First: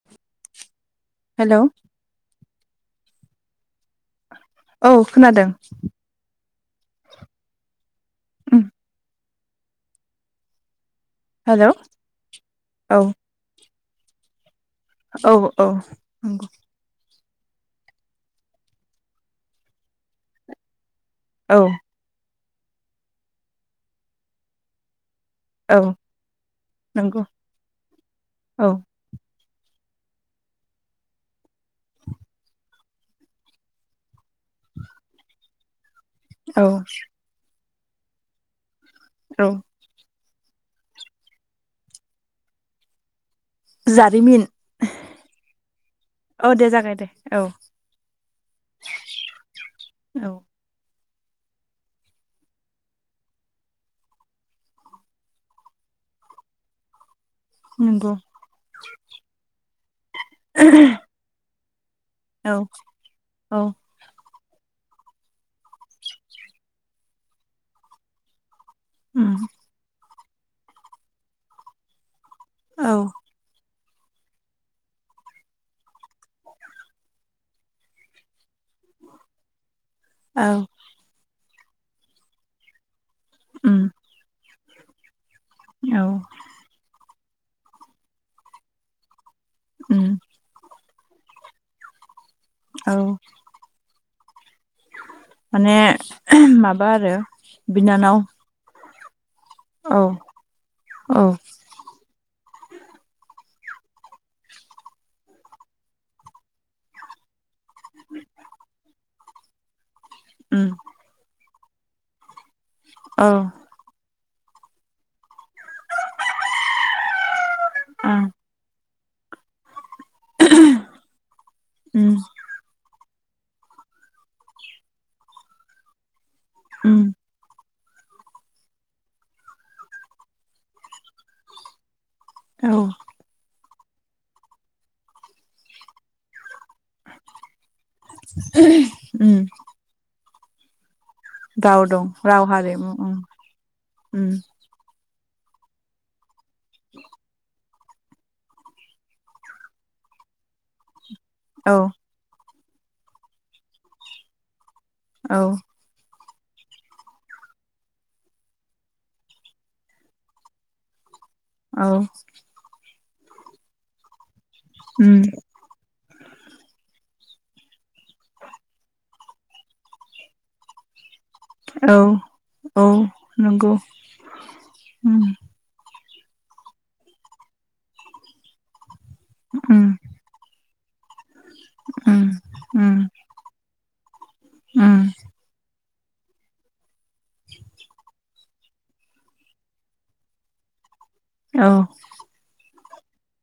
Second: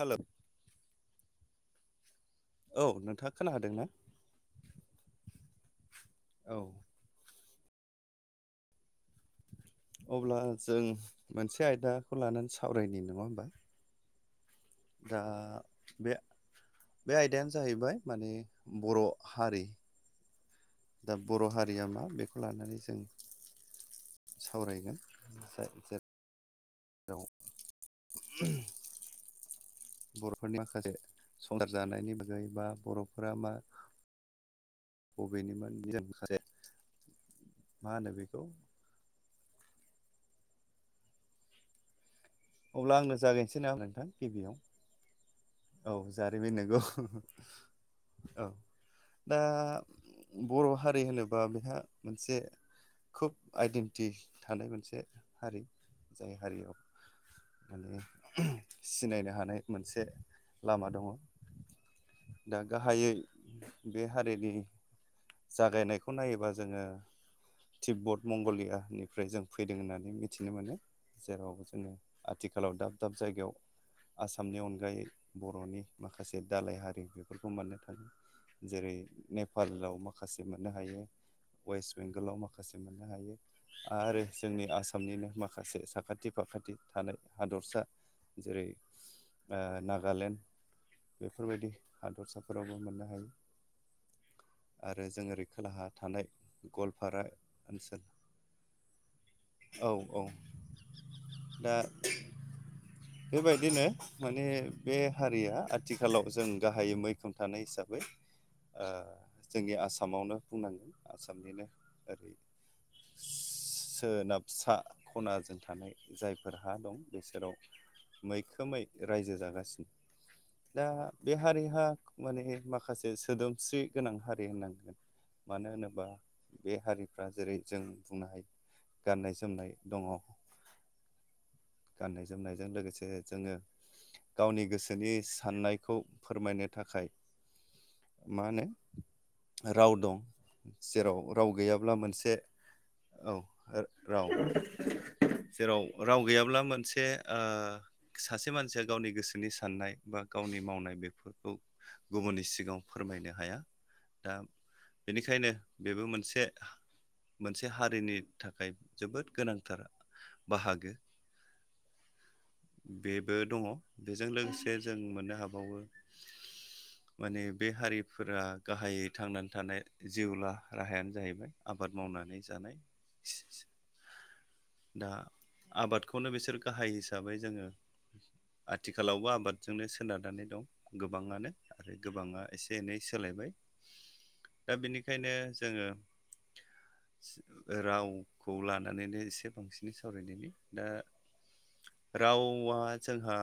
हेल' hello औ नोंथां खोनादोंना? औ खोनादों। औ उम अब्ला जों मोनसे हेलौ आयदाखौ लानानै औ सावरायनाय नङा होमबा दा औ औ बे नंगौ बे आयदायानो जाहैबाय माने बर' हारि दा बर' औ हारिया मा बेखौ लानानै जों सावरायगोन औ [unintelligible] औ नंगौ [unintelligible] औ बर'फोरनि माखासे संसार जानायनि बागै बा बर'फोरा मा बबेनिमोन औ [unintelligible] मा होनो बेखौ औ अब्ला आंनो जागायनोसै नामा नोंथां जारिमिन गिबियाव औ औ जारिमिन दे नंगौ जागाय दे औ औ दा [unintelligible] औ बर' हारि होनोबा बेहा मोनसे खोब आइडेन्टि थानाय मोनसे हारि जाय हारियाव [unintelligible] नंगौ माने सिनायनो हानाय मोनसे लामा दङ' औ दा गाहायै औ बे हारिनि जागायनायखौ नायोबा जोङो थिब्बत मंगलिया निफ्राय जों उम फैदों होननानै मिथिनो मोनो जेराव जोङो आथिखालाव औ दाब दाब जायगायाव आसामनि अनगायै बर'नि माखासे दालाय हारि बेफोरखौ मोननो थाङो जेरै नेपालाव माखा माखासे औ मोननो हायो वेस्ट बेंगलाव माखासे मोननो हायो उम आरो जोंनि आसा आसामनिनो माखासे औ साखाथि फाखाथि थानाय हादरसा जेरै ओ उम नागालेण्ड बेफोरबायदि हादरसाफोरावबो औ मोननो हायो आरो जों ओरै माने खोलाहा थानाय माबा आरो गवालपारा ओनसोल बिनानाव औ औ औ दा बेबायदिनो माने बे हारिया आथिखालाव जों गाहायै मैखोम थानाय हिसाबै ओ जोंनि आसामावनो उम बुंनांगोन आसामनिनो ओरै औ सोनाब फिसा खनाजों थानाय जायफोर हा दं बेसोराव ओं मैख खोमै रायजो जागासिनो दा बे हारिहा उम माने माखासे सोदोम स्रि गोनां हारि होननांगोन मानो होनोबा बे उम हारिफ्रा जेरै जों बुंनो हायो गाननाय जोमनाय दङ गाननाय जोमनायजों औ लोगोसे जोङो गावनि गोसोनि साननायखौ फोरमायनो थाखाय मा उम होनो राव दं जेराव राव गैयाब्ला दं मोनसे राव हारिमु उम औ राव उम जेराव राव गैयाब्ला मोनसे ओ सासे मानसिया गावनि गोसो सोनि साननाय बा गावनि मावनाय बेफोरखौ औ गुबुननि सिगाङाव फोरमायनो हाया दा औ बेनिखायनो बेबो मोनसे मोनसे हारिनि थाखाय जोबोद गोनांथार बाहागो औ बेबो दङ बेजों लोगोसे जों उम मोननो हाबावो माने बे हारिफोरा गाहायै थांनानै थानाय जिउला राहायानो जाहैबाय औ आबाद मावनानै जानाय औ नंगौ दा उम आबादखौनो बिसोर गाहाय हिसाबै जोङो आथिखालावबो आबादजोंनो उम सोनारनानै दं गोबाङानो आरो उम गोबाङा एसे उम एनै सोलायबाय दा उम बेनिखायनो जोङो रावखौ लानानैनो एसे बांसिनै सावरायनायनि दा औ रावा जोंहा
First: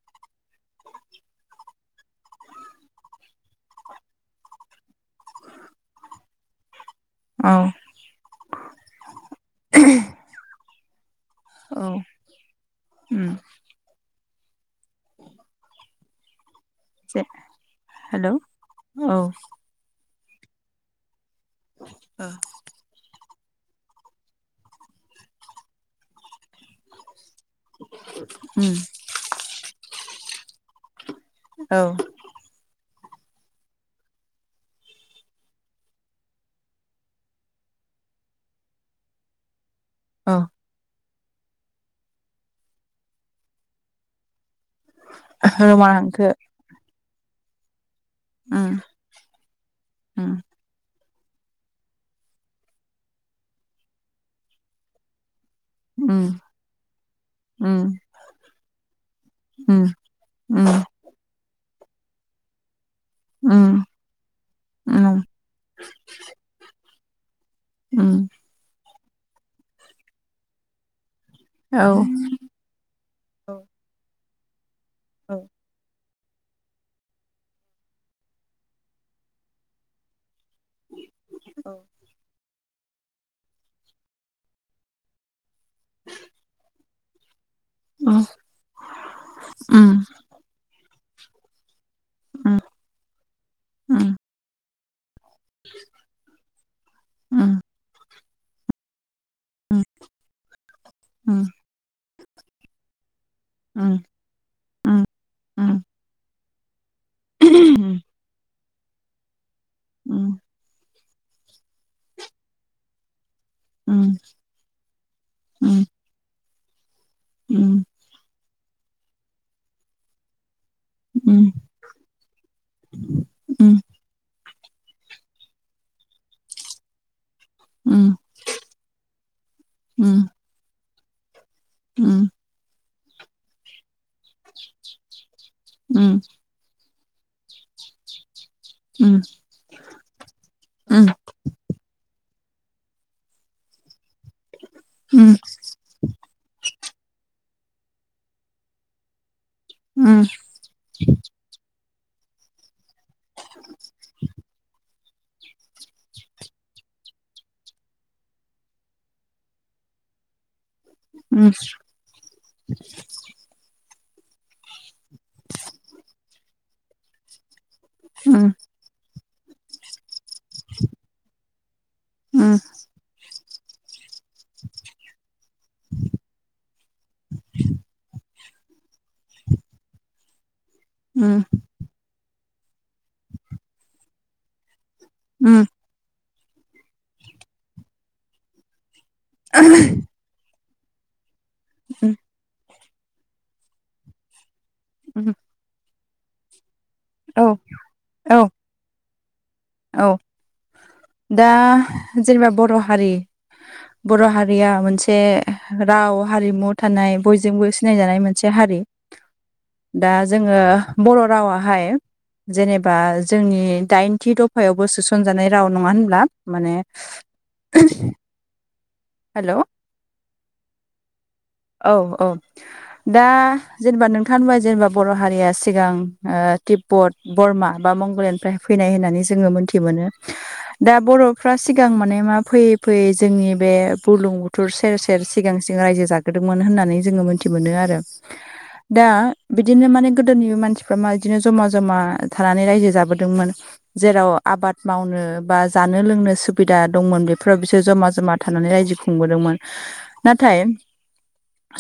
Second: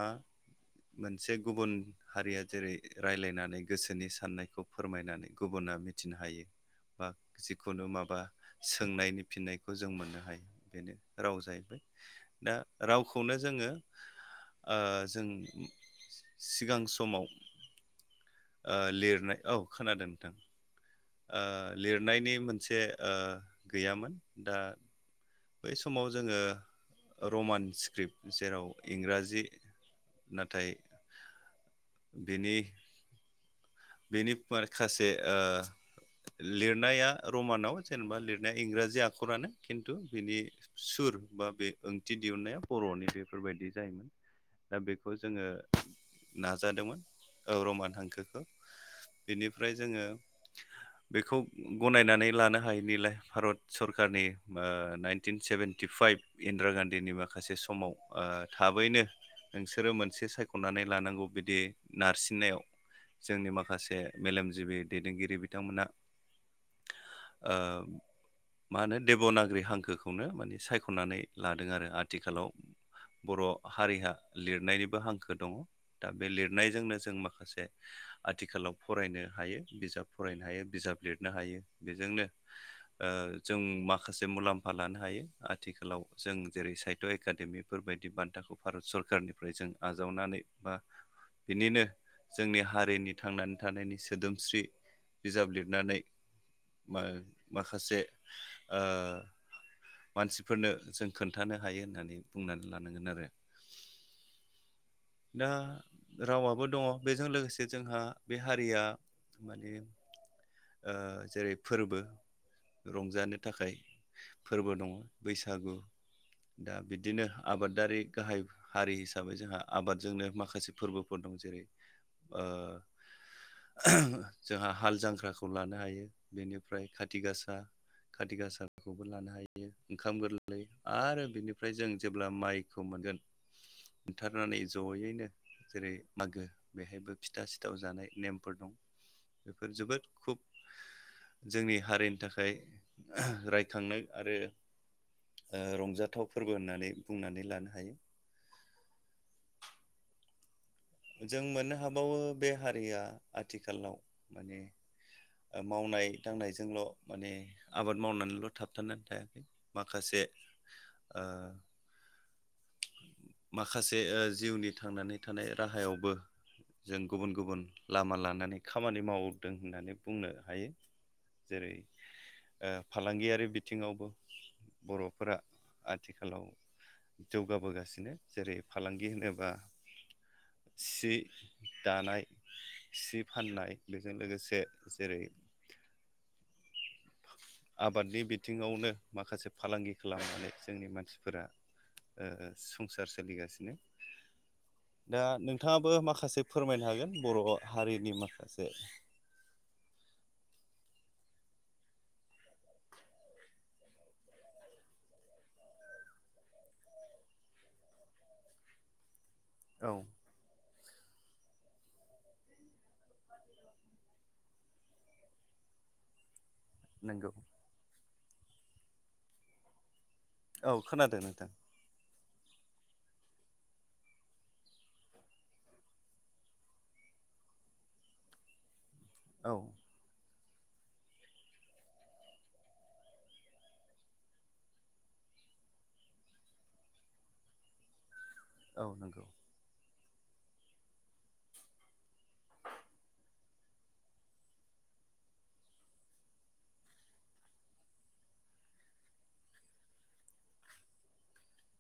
मोनसे गुबुन हारिया जेरै रायलायनानै गोसोनि साननायखौ फोरमायनानै गुबुना मिथिनो हायो बा औ जिखुनु माबा सोंनायनि फिननायखौ जों मोननो हायो बेनो राव जाहैबाय दा उम रावखौनो जोङो ओ जों सिगां जे समाव हेलौ लिरनाय ओ औ खोनादोंथों लिरनायनि मोनसे गैयामोन दा बै समाव जोङो रमान स्क्रिप्ट जेराव उम इंराजि नाथाय औ बिनि बेनि माखासे ओ लिरनाया रमानाव जेनेबा लिरनाया इंराजि आखरानो खिन्थु औ बिनि सुर बा बे ओंथि दिहुनन्नाया बर'नि बेफोरबायदि जायोमोन दा बेखौ जोङो रमान हांखो नाजादोंमोन रमान हांखोखौ उम बेनिफ्राय जोङो उम बेखौ गनायनानै लानो हायैनिलाय भारत सरकारनि नाइनटिन सेभेनटि इटि उम फाइभ इन्दिरा गान्धीनि माखासे उम समाव थाबैनो उम नोंसोरो मोनसे उम सायख'नानै लानांगौ बिदि नारसिननायाव जोंनि उम माखासे मेलेमजिबि उम दैदेनगिरि बिथांमोना ओ उम मा होनो देब'नागिरि हांखोखौनो माने सायख'नानै लादों औ आरो आथिखालाव बर' औ हारिया लिरनायनिबो औ हांखो दङ दा बे लिरनायजोंनो जों माखासे आथिखालाव फरायनो हायो बिजाब फरायनो हायो बिजाब लिरनो हायो बेजोंनो जों माखासे मुलाम्फा लानो हायो आथिखालाव जों जेरै साय ब' एकाडेमिफोर बायदि उम उम बान्थाखौ भारत सरकारनिफ्राय जों उम आजावनानै बा बिनिनो जोंनि हारिनि थांनानै थानायनि उम उम सोदोमस्रि बिजाब लिरनानै म उम माखासे ओ मानसिफोरनो जों खोन्थानो उम हायो होननानै बुंनानै लानांगोन आरो [unintelligible] उम दा उम उम उम रावाबो दङ बेजों लोगोसे जोंहा उम उम बे हारि हारिया मान जेरै फोरबो रंजानो थाखाय फोरबो दङ बैसागु दा बि बिदिनो आबादारि गाहाय हारि हिसाबै जोंहा आबादजोंनो माखासे फोरबोफोर दं जेरै उम ओ जोंहा हाल जांख्राखौ लानो हायो बेनिफ्राय खाथि गासा खारति गासाखौबो लानो हायो ओंखाम गोरलै आरो बेनिफ्राय जों जेब्ला माइ खौ मोनगोन थारनानै जयैनो जेरै उम मागो बेहायबो फिथा सिथाव जानाय नेमफोर दं उम बेफोर जोबोद खुब उम जोंनि हारिनि थाखाय रायखांनाय आरो उम रंजाथाव फोरबो होननानै बुंनानै लानो हायो उम जों मोननो हाबावो बे हारिया आथिखालाव माने मावनाय दांनायजोंल' माने आबाद मावनानैल' थाबथानानै थायाखै माखासे ओ उम माखासे जिउनि थांनानै थानाय राहायावबो जों गुबुन गुबुन लामा उम लानानै खामानि मावदों होननानै बुंनो हायो जेरै उम फालांगियारि बिथिङावबो बर'फोरा आथिखालाव जौगाबोगासिनो जेरै फालांगि होनोबा सि उम दानाय सि फाननाय बेजों लोगोसे जेरै उम आबादनि बिथिङावनो माखासे फालांगि खालामनानै जोंनि मानसिफोरा उम संसार सोलिगासिनो दा उम नों नोंथाङाबो माखासे फोरमायनो हागोन बर' औ हारिनि औ माखासे औ दा जेनेबा बर' हारि बर' हारिया मोनसे राव हारिमु थानाय बयजोंबो सिनायजानाय मोनसे हारि [unintelligible] औ दास जोङो बर' रावाहाय जेनेबा जोंनि दाइनथि हायावबो सोसनजानाय राव नङा होनब्ला माने नोंगौ [unintelligible] हेल' औ खोनादों नोंथां औ औ दा जेनेबा नोंथांबा जेनेबा बर' हारिया सिगां टिप बट बरमा बा मंगलयानिफ्राय फैनाय होननानै जोङो औ मोन्थि मोनो [inaudible] दा बर'फ्रा सिगां माने मा फैयै फैयै जोंनि बे बुरलुंबुथुर सेर सेर सेर सिगां सिं रायजो जाग्रोदोंमोन होननानै जोङो मोनथि मोनो आरो औ दा नंगौ बिदिनो माने गोदोनि मानसिफ्रा मा बिदिनो जमा जमा थानानै रायजो जाबोदोंमोन जेराव आबाद मावनो बा जानो लोंनो सुबिदा दंमोन बेफोराव बिसोर जमा जमा थानानै रायजो खुंबोदोंमोन नाथाय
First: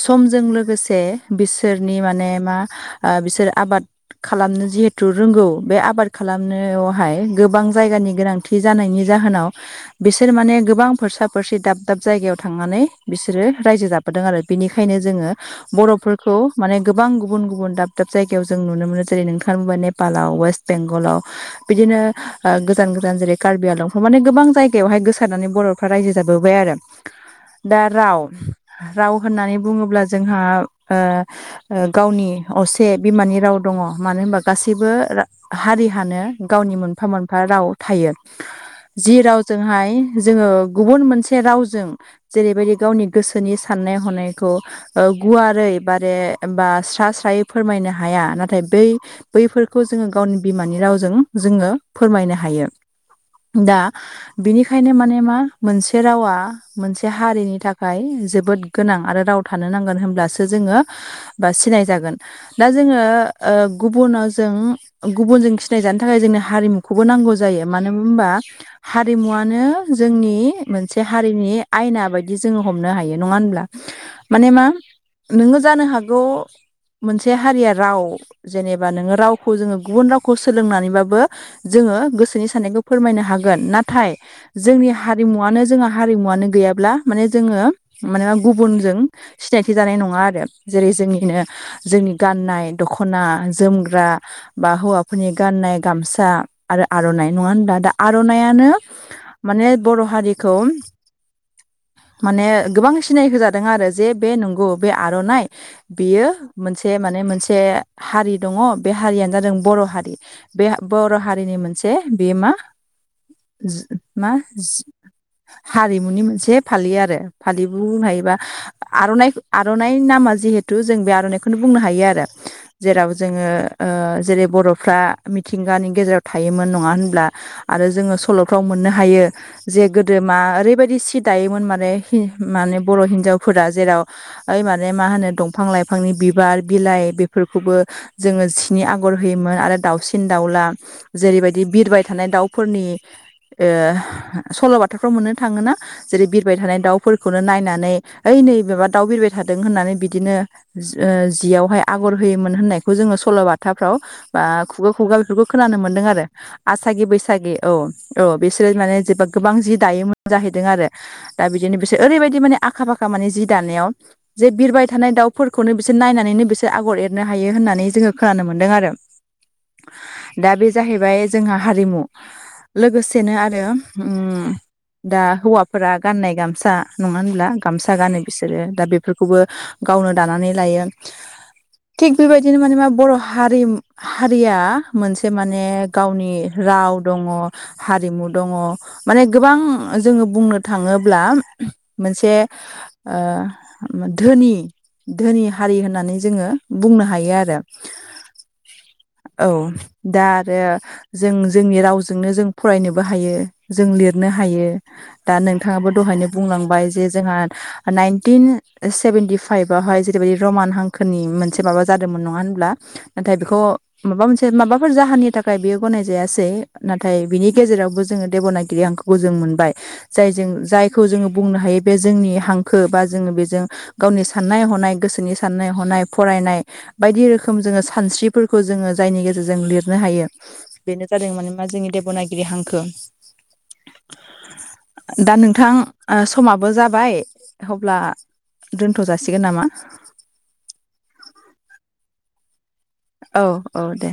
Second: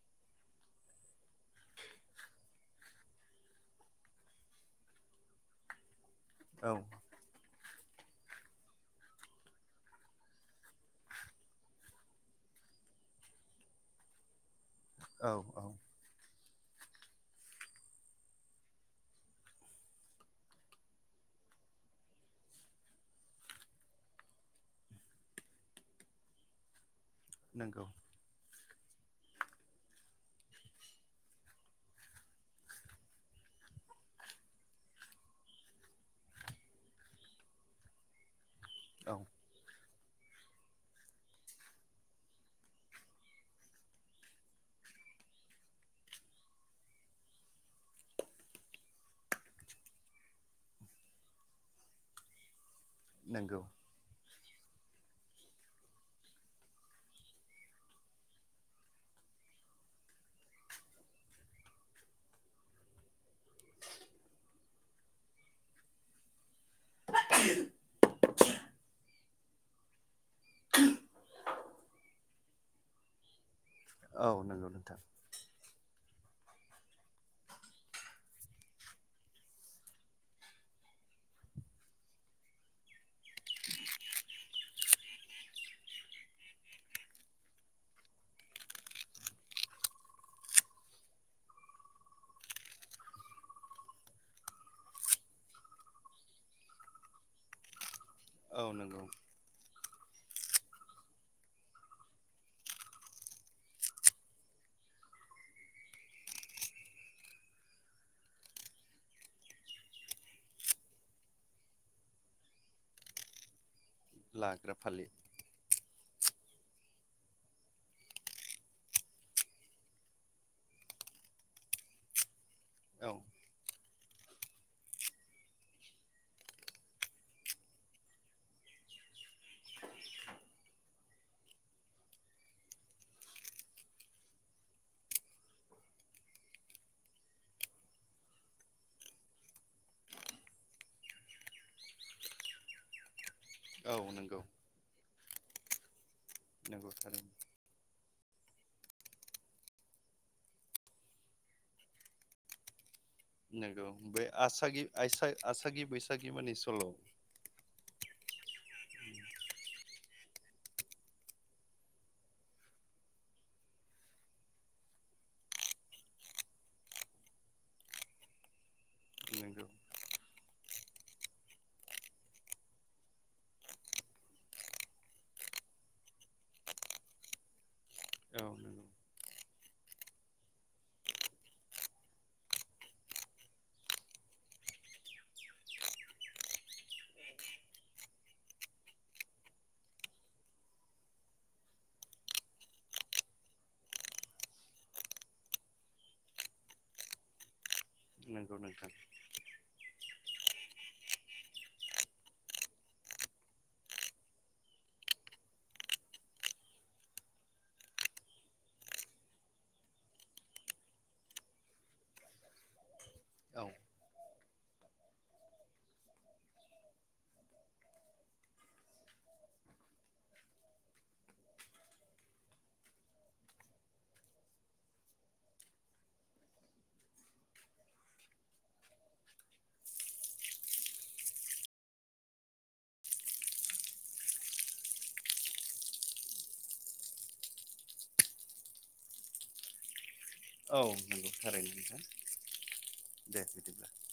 समजों लोगोसे बिसोरनि माने मा बिसोर आबाद खालामनो जिहेथु रोंगौ बे आबाद औ खालामनोआवहाय गोबां जायगानि गोनांथि जानायनि जाहोनाव बिसोर माने गोबां फोरसा फोरसि दाब दाब जायगायाव थांनानै बिसोरो रायजो जाब दों आरो बेनिखायनो जो औ औ बर' खौ माने गोबां गुबुन गुबुन दाब दाब जायगायाव जों नुनो मोनो जेरै नोंथाङा बुंबाय नेपालाव वेस्ट बेंगलाव बिदिनो गोजान गोजान जेरै कार्बि आलंफोर माने गोबां जायगायावहाय गोसारनानै बर'फ्रा रायजो जाबोबाय आरो दा नंगौ राव राव होननानै बुङोब्ला जोंहा ओ गावनि असे बिमानि राव दङ मानो होनबा गासैबो हारि फोरानो गावनि मोनफा मोनफा राव थायो जि औ राव जोंहाय जोङो गुबुन मोनसे रावजों जेरैबायदि गावनि गोसो गोसोनि साननाय हनायखौ गुवारै बारे बा स्रा स्रायै फोरमायनो हाया नाथाय बै बैफोरखौ जोङो गावनि बिमानि रावजों जोङो फोरमायनो हायो नंगौ दा बिनिखायनो माने मा मोनसे रावा मोनसे हारिनि थाखाय जोबोद गोनां आरो राव थानो नांगोन होनोमब्लासो जोङो बा सिनाय जागोन दा जोङो ओ गुबुनाव जों गुबुनजों सिनायजानो थाखाय जोंनि हारिमुखौ खौबो नांगौ जायो मानो होनबा हारिमुवानो जोंनि नि मोनसे हारिनि आयना बायदि जोङो हमनो हायो नङा होमब्ला औ माने मा नंगौ नोंथां नोङो जानो हागौ मोनसे हारिया राव जेनेबा नोङो रावखौ जोङो गुबुन रावखौ सोलोंनानैबाबो जोङो गोसोनि साननायखौ फोरमायनो हागोन नाथाय जोंनि हारिमुवानो जोंहा हारिमुवानो गैयाब्ला माने जोङो मानोना गुबुनजों सिनायथि जानाय नङा आरो जेरै जोंनिनो जोंनि गाननाय दख'ना जोमग्रा बा हौवाफोरनि गाननाय गामसा आरो आर'नाइ नङा होनना दा आर'नायानो औ नंगौ माने बर' हारिखौ माने गोबां सिनाय होजादों आरो जे बे नंगौ बे आर'नाइ बेयो मोनसे माने मोनसे हारि दङ बे हारियानो जादों बर' हारि बे बर' हारिनि मोनसे बे मा मा लाग्रा फालि हारिमुनि मोनसे फालि आरो फालिबो बुंनो हायो बा आर'नाइ आर'नाइ नामा जिहेथु जों बे आर'नाइखौनो बुंनो हायो आरो औ जेराव जोङो ओ जेरै बर'फ्रा मिथिंगानि गेजेराव थायोमोन नङा होनब्ला आरो जोङो सल'फ्राव मोननो हायो जे गोदो मा ओरैबायदि सि दायोमोन माने माने बर' हिन्जावफोरा जेराव ओइ माने मा होनो दंफां लाइफांनि बिबार बिलाइ बेफोरखौबो जोङो जिनि आगर होयोमोन आरो दाउसिन दाउला जेरैबायदि बिरबाय थानाय दाउफोरनि ओ औ नंगौ सल' बाथाफ्राव मोननो थाङोना जेरै बिरबाय थानाय नंगौ दाउ थारैनो होननानै ओइ नै माबा दाउ बिरबाय थादों होननानै बिदिनो जियावहाय आगर होयोमोन होननायखौ जोङो नंगौ सल'बाथाफ्राव बे बा आसागि खुगा खुगा आयसा बेफोरखौ खोनानो आसागि मोनदों आरो बैसागि मानि सल' आसागि बैसाग सागि औ औ बिसोरो माने जे गोबां जि दायोमोन जाहैदों आरो दा बि बिदिनो बिसोर ओरैबायदि माने आखा फाखा माने जि दानायाव जे बिरबाय थानाय दाउफोरखौनो बिसोर नायनानैनो बिसोर आगर एरनो हायो होननानै जोङो खोनानो मोन्दों आरो। नोंगौ। दा बे जाहैबाय जोंहा हारिमु लोगोसेनो आरो दा हौवाफोरा गाननाय गाम गामसा नङा होनब्ला गामसा गानो औ बिसोरो दा नंगौ बेफोरखौबो गावनो दानानै लायो थिग बेबायदिनो माने मा बर' हारिमु हारिया मोनसे माने गावनि राव दङ हारिमु दङ माने गोबां जोङो बुंनो थाङोब्ला मोनसे धोनि धोनि हारि होननानै जोङो बुंनो हायो आरो नंगौ नोंथां। औ दा आरो जों जोंनि रावजोंनो जों फरायनोबो हायो जों लिरनो हायो दा नोंथाङाबो दहायनो बुंलांबाय जे जोंहा नाइनटिन सेभेेनटिफाइभावहाय जेरैबायदि रमान हांखोनि मोनसे माबा जादोंमोन नङा होनब्ला नाथाय बेखौ औ माबा मोनसे माबाफोर जाहोननि थाखाय बेयो गनाय जायासै नाथाय बिनि गेजेरावबो जोङो देब'नागिरि हांखो खौ जों मोनबाय जायजों जायखौ जोङो बुंनो हायो बे जोंनि हांखो बा जोङो बेजों गावनि साननाय हनाय गोसोनि साननाय हनाय फरायनाय बायदि रोखोम जोङो सानस्रिफोरखौ जोङो जायनि गेजेरजों लिरनो हायो। बेनो जादों माने मा जोंनि देब'नागिरि हांखो। [inaudible] दा नोंथां समाबो जाबाय अब्ला दोनथ' जासिगोन नामा? औ नंगौ थारैनो नोंथां। दे औ बिदिब्ला औ दे।